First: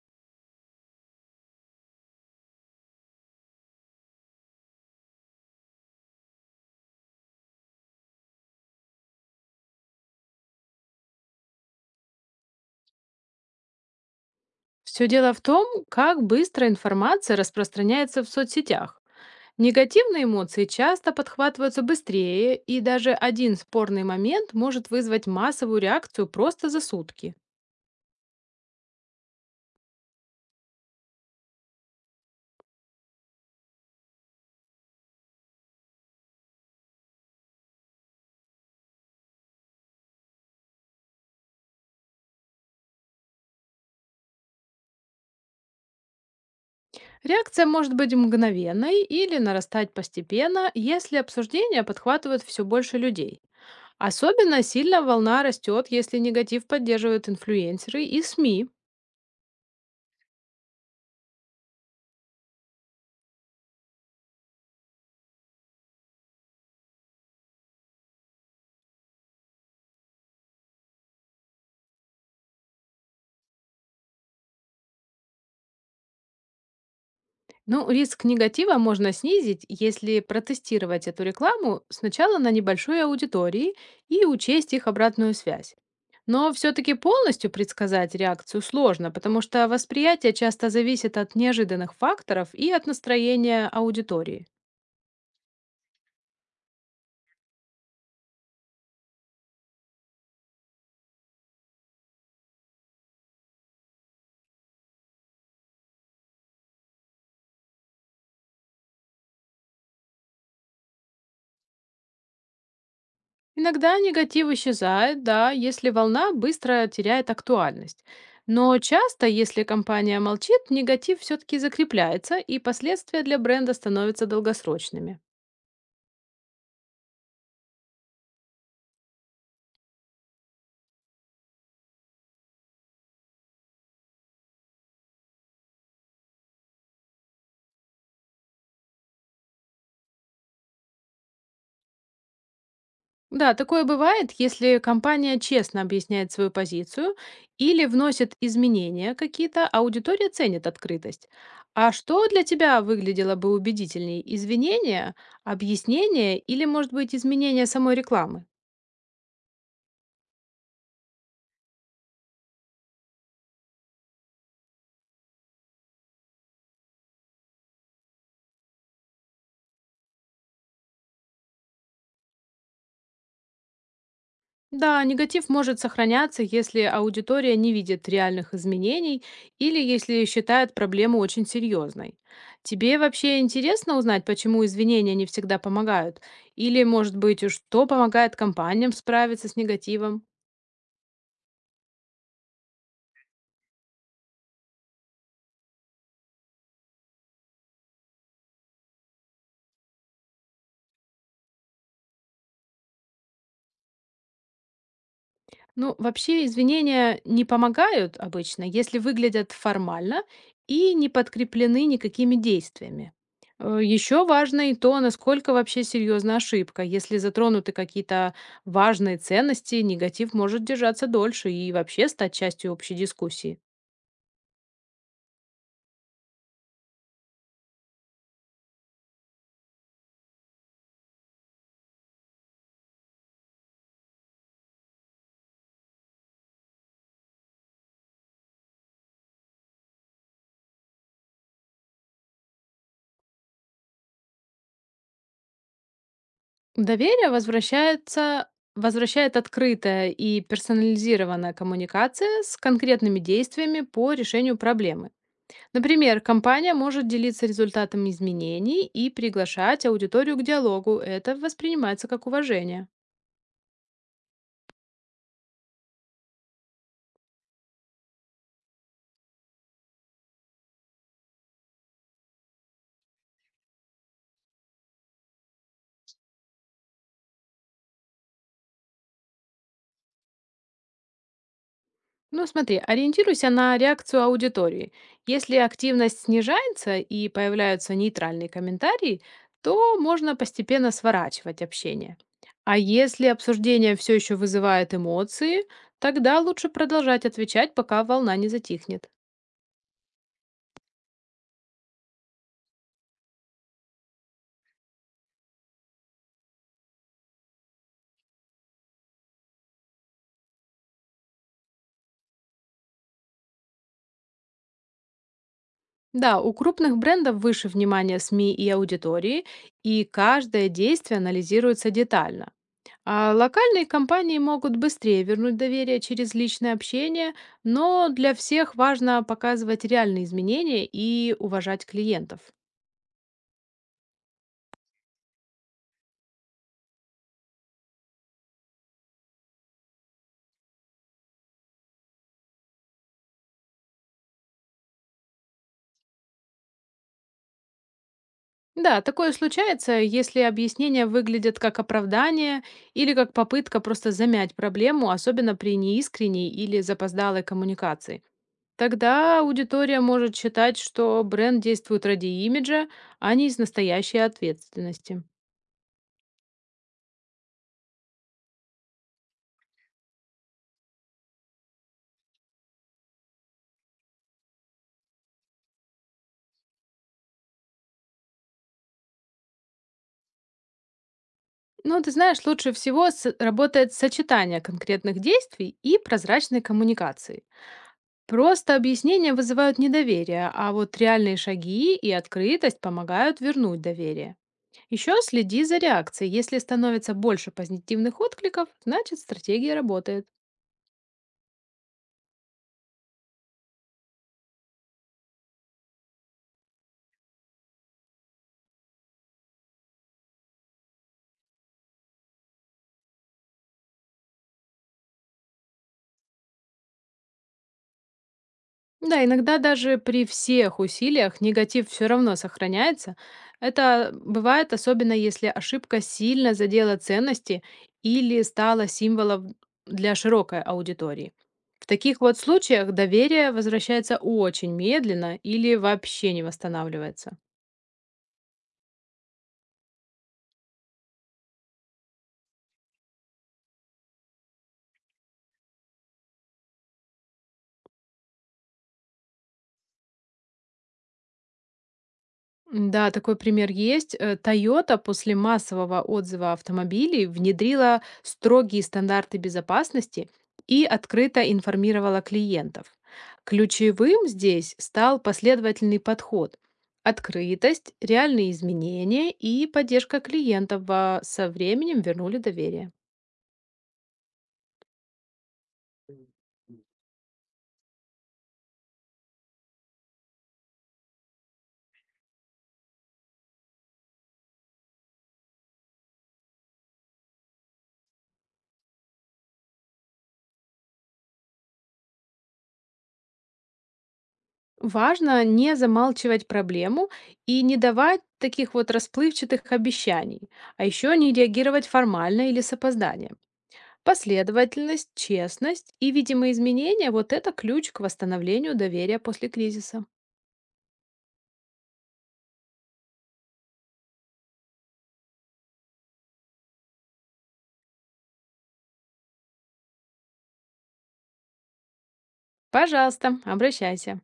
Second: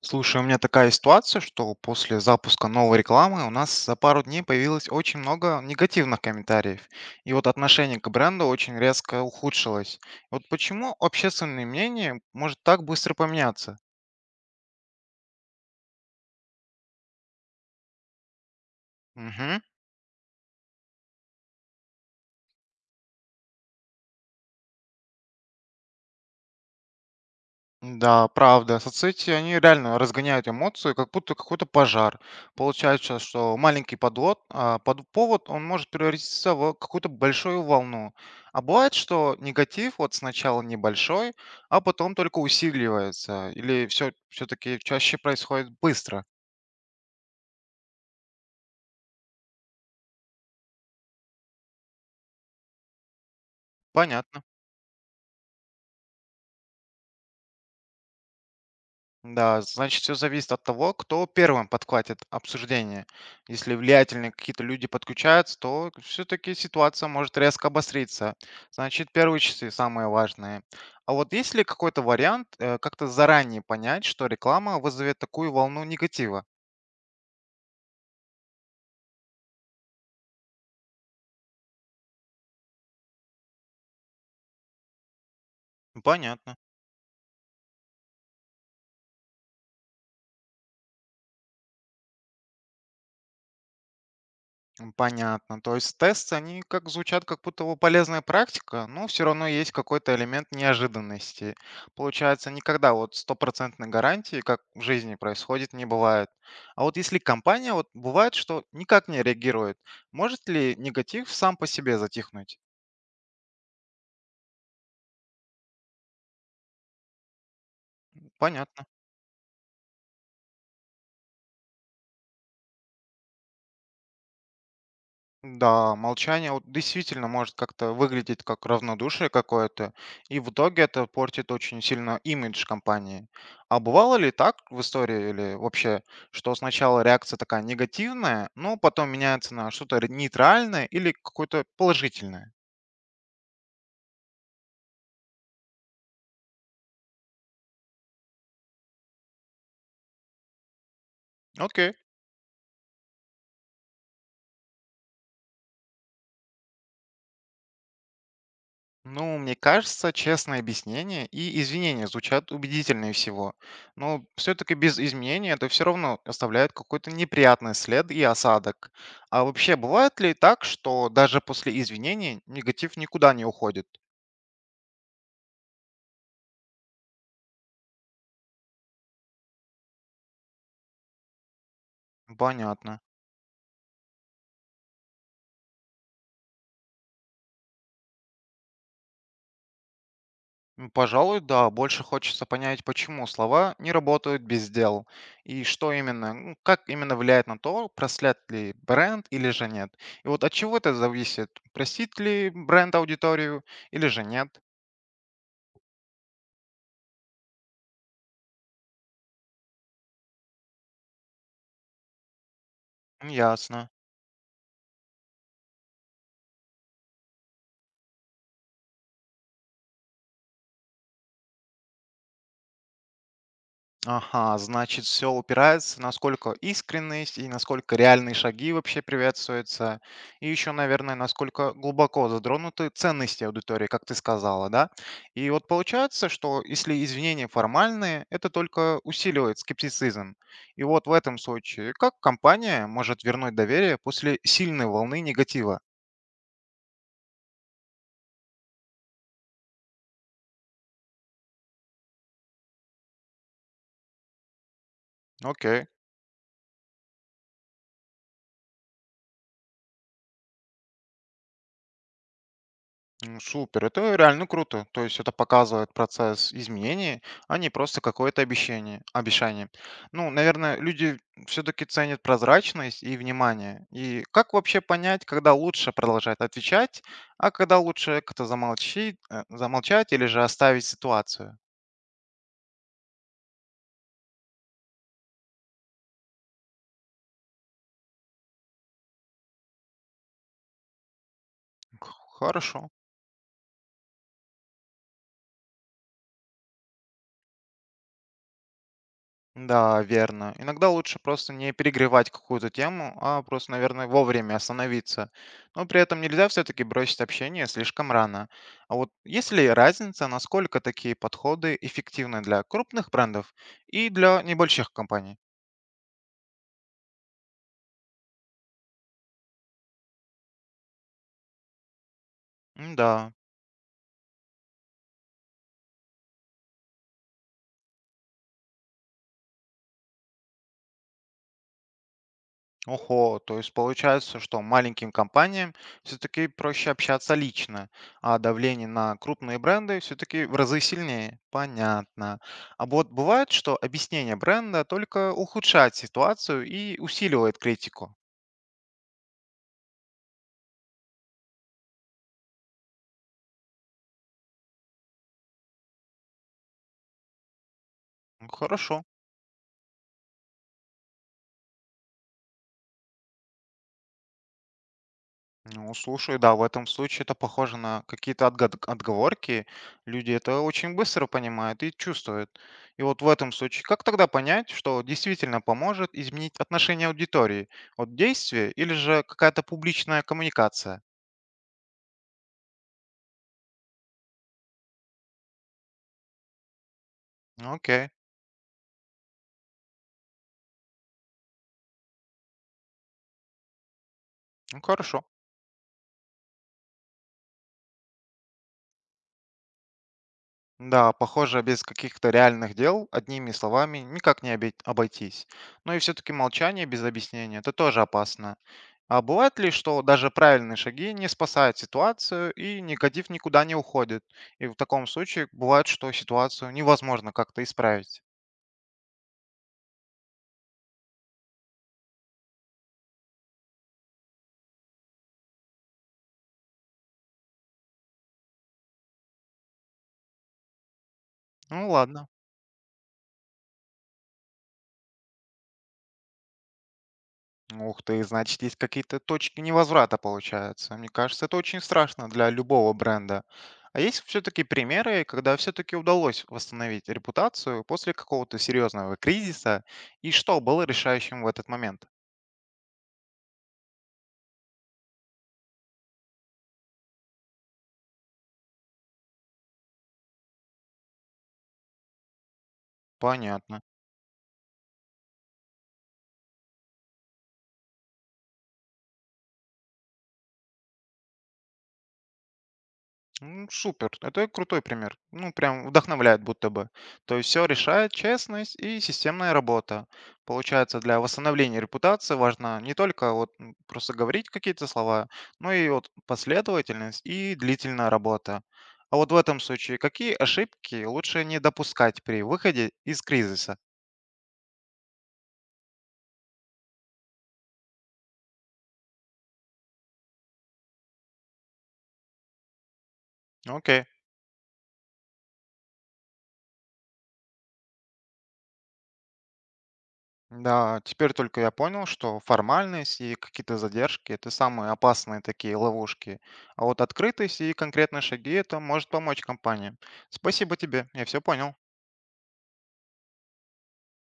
Слушай, у меня такая ситуация, что после запуска новой рекламы у нас за пару дней появилось очень много негативных комментариев. И вот отношение к бренду очень резко ухудшилось. Вот почему общественное мнение может так быстро поменяться? Все дело в том, как быстро информация распространяется в соцсетях. Мгм. Негативные эмоции часто подхватываются быстрее, и даже один спорный момент может вызвать массовую реакцию просто за сутки. Да, правда. Соцсети, они реально разгоняют эмоции, как будто какой-то пожар. Получается, что маленький повод, он может превратиться в какую-то большую волну. А бывает, что негатив вот сначала небольшой, а потом только усиливается. Или все-таки чаще происходит быстро. Реакция может быть мгновенной или нарастать постепенно, если обсуждение подхватывают все больше людей. Понятно. Особенно сильно волна растет, если негатив поддерживают инфлюенсеры и СМИ. Да, значит, все зависит от того, кто первым подхватит обсуждение. Если влиятельные какие-то люди подключаются, то все-таки ситуация может резко обостриться. Значит, первые часы самые важные. А вот есть ли какой-то вариант как-то заранее понять, что реклама вызовет такую волну негатива? Ну, риск негатива можно снизить, если протестировать эту рекламу сначала на небольшой аудитории и учесть их обратную связь. Но Понятно. все-таки полностью предсказать реакцию сложно, потому что восприятие часто зависит от неожиданных факторов и от настроения аудитории. Понятно. То есть тесты, они как звучат, как будто бы полезная практика, но все равно есть какой-то элемент неожиданности. Получается, никогда вот стопроцентной гарантии, как в жизни происходит, не бывает. А вот если компания, вот бывает, что никак не реагирует, может ли негатив сам по себе затихнуть? Иногда негатив исчезает, да, если волна быстро теряет актуальность. Но Понятно. часто, если компания молчит, негатив все-таки закрепляется, и последствия для бренда становятся долгосрочными. Да, молчание вот действительно может как-то выглядеть как равнодушие какое-то, и в итоге это портит очень сильно имидж компании. А бывало ли так в истории или вообще, что сначала реакция такая негативная, но потом меняется на что-то нейтральное или какое-то положительное? Да, такое бывает, если компания честно объясняет свою позицию или вносит изменения какие-то, аудитория ценит открытость. Окей. А что для тебя выглядело бы убедительней? Извинения, объяснение или, может быть, изменение самой рекламы? Ну, мне кажется, честное объяснение и извинения звучат убедительнее всего. Но все-таки без изменения это все равно оставляет какой-то неприятный след и осадок. А вообще, бывает ли так, что даже после извинений негатив никуда не уходит? Да, негатив может сохраняться, если аудитория не видит реальных изменений или если считает проблему очень серьезной. Тебе Понятно. вообще интересно узнать, почему извинения не всегда помогают? Или, может быть, уж что помогает компаниям справиться с негативом? Пожалуй, да, больше хочется понять, почему слова не работают без дел, и что именно, ну, как именно влияет на то, прослят ли бренд или же нет. И вот от чего это зависит, простит ли бренд аудиторию или же нет. Ну, вообще извинения не помогают обычно, если выглядят формально и не подкреплены никакими действиями. Ясно. Еще важно и то, насколько вообще серьезна ошибка. Если затронуты какие-то важные ценности, негатив может держаться дольше и вообще стать частью общей дискуссии. Ага, значит, все упирается, насколько искренность и насколько реальные шаги вообще приветствуются. И еще, наверное, насколько глубоко затронуты ценности аудитории, как ты сказала, да? И вот получается, что если извинения формальные, это только усиливает скептицизм. И вот в этом случае, как компания может вернуть доверие после сильной волны негатива? Доверие возвращается, возвращает открытая и персонализированная коммуникация с конкретными действиями по решению проблемы. Окей. Например, компания может делиться результатами изменений и приглашать аудиторию к диалогу. Это воспринимается как уважение. Супер, это реально круто. То есть это показывает процесс изменений, а не просто какое-то обещание. Ну, наверное, люди все-таки ценят прозрачность и внимание. И как вообще понять, когда лучше продолжать отвечать, а когда лучше как-то замолчать или же оставить ситуацию? Ну, смотри, ориентируйся на реакцию аудитории. Если активность снижается и появляются нейтральные комментарии, то можно постепенно сворачивать общение. Х- А Хорошо. если обсуждение все еще вызывает эмоции, тогда лучше продолжать отвечать, пока волна не затихнет. Да, верно. Иногда лучше просто не перегревать какую-то тему, а просто, наверное, вовремя остановиться. Но при этом нельзя все-таки бросить общение слишком рано. А вот есть ли разница, насколько такие подходы эффективны для крупных брендов и для небольших компаний? Да, у крупных брендов выше внимания СМИ и аудитории, и каждое действие анализируется детально. Да. А локальные компании могут быстрее вернуть доверие через личное общение, но для всех важно показывать реальные изменения и уважать клиентов. Ого, то есть получается, что маленьким компаниям все-таки проще общаться лично, а давление на крупные бренды все-таки в разы сильнее. Понятно. А вот бывает, что объяснение бренда только ухудшает ситуацию и усиливает критику. Да, такое случается, если объяснения выглядят как оправдание или как попытка просто замять проблему, особенно при неискренней или запоздалой коммуникации. Ну, хорошо. Тогда аудитория может считать, что бренд действует ради имиджа, а не из настоящей ответственности. Ну, слушай, да, в этом случае это похоже на какие-то отговорки. Люди это очень быстро понимают и чувствуют. И вот в этом случае, как тогда понять, что действительно поможет изменить отношение аудитории от действия или же какая-то публичная коммуникация? Ну, ты знаешь, лучше всего работает сочетание конкретных действий и прозрачной коммуникации. Ну, окей, Просто объяснения вызывают недоверие, а вот реальные шаги и открытость помогают вернуть доверие. ну Еще хорошо. следи за реакцией. Если становится больше позитивных откликов, значит стратегия работает. Да, похоже, без каких-то реальных дел одними словами никак не обойтись. Ну и все-таки молчание без объяснения – это тоже опасно. А бывает ли, что даже правильные шаги не спасают ситуацию и негатив никуда не уходит? И в таком случае бывает, что ситуацию невозможно как-то исправить. Да, иногда даже при всех усилиях негатив все равно сохраняется. Это бывает особенно, если ошибка сильно задела ценности или стала символом для широкой аудитории. В Ну таких ладно. вот случаях доверие возвращается очень медленно или вообще не восстанавливается. Ух ты, значит, есть какие-то точки невозврата, получается. Мне кажется, это очень страшно для любого бренда. А есть все-таки примеры, когда все-таки удалось восстановить репутацию после какого-то серьезного кризиса, и что было решающим в этот момент? Да, такой пример есть. Toyota после массового отзыва автомобилей внедрила строгие стандарты безопасности и открыто информировала клиентов. Понятно. Ключевым здесь стал последовательный подход, открытость, реальные изменения и поддержка клиентов а со временем вернули доверие. Супер, это крутой пример. Ну, прям вдохновляет будто бы. То есть все решает честность и системная работа. Получается, для восстановления репутации важно не только просто говорить какие-то слова, но и вот последовательность и длительная работа. А вот в этом случае какие ошибки лучше не допускать при выходе из кризиса? Важно не замалчивать проблему и не давать таких вот расплывчатых обещаний, а еще не реагировать формально или с опозданием. Окей. Последовательность, честность и видимые изменения– вот это ключ к восстановлению доверия после кризиса. Да, теперь только я понял, что формальность и какие-то задержки – это самые опасные такие ловушки. А вот открытость и конкретные шаги – это может помочь компаниям. Спасибо тебе, я все понял. Пожалуйста, обращайся.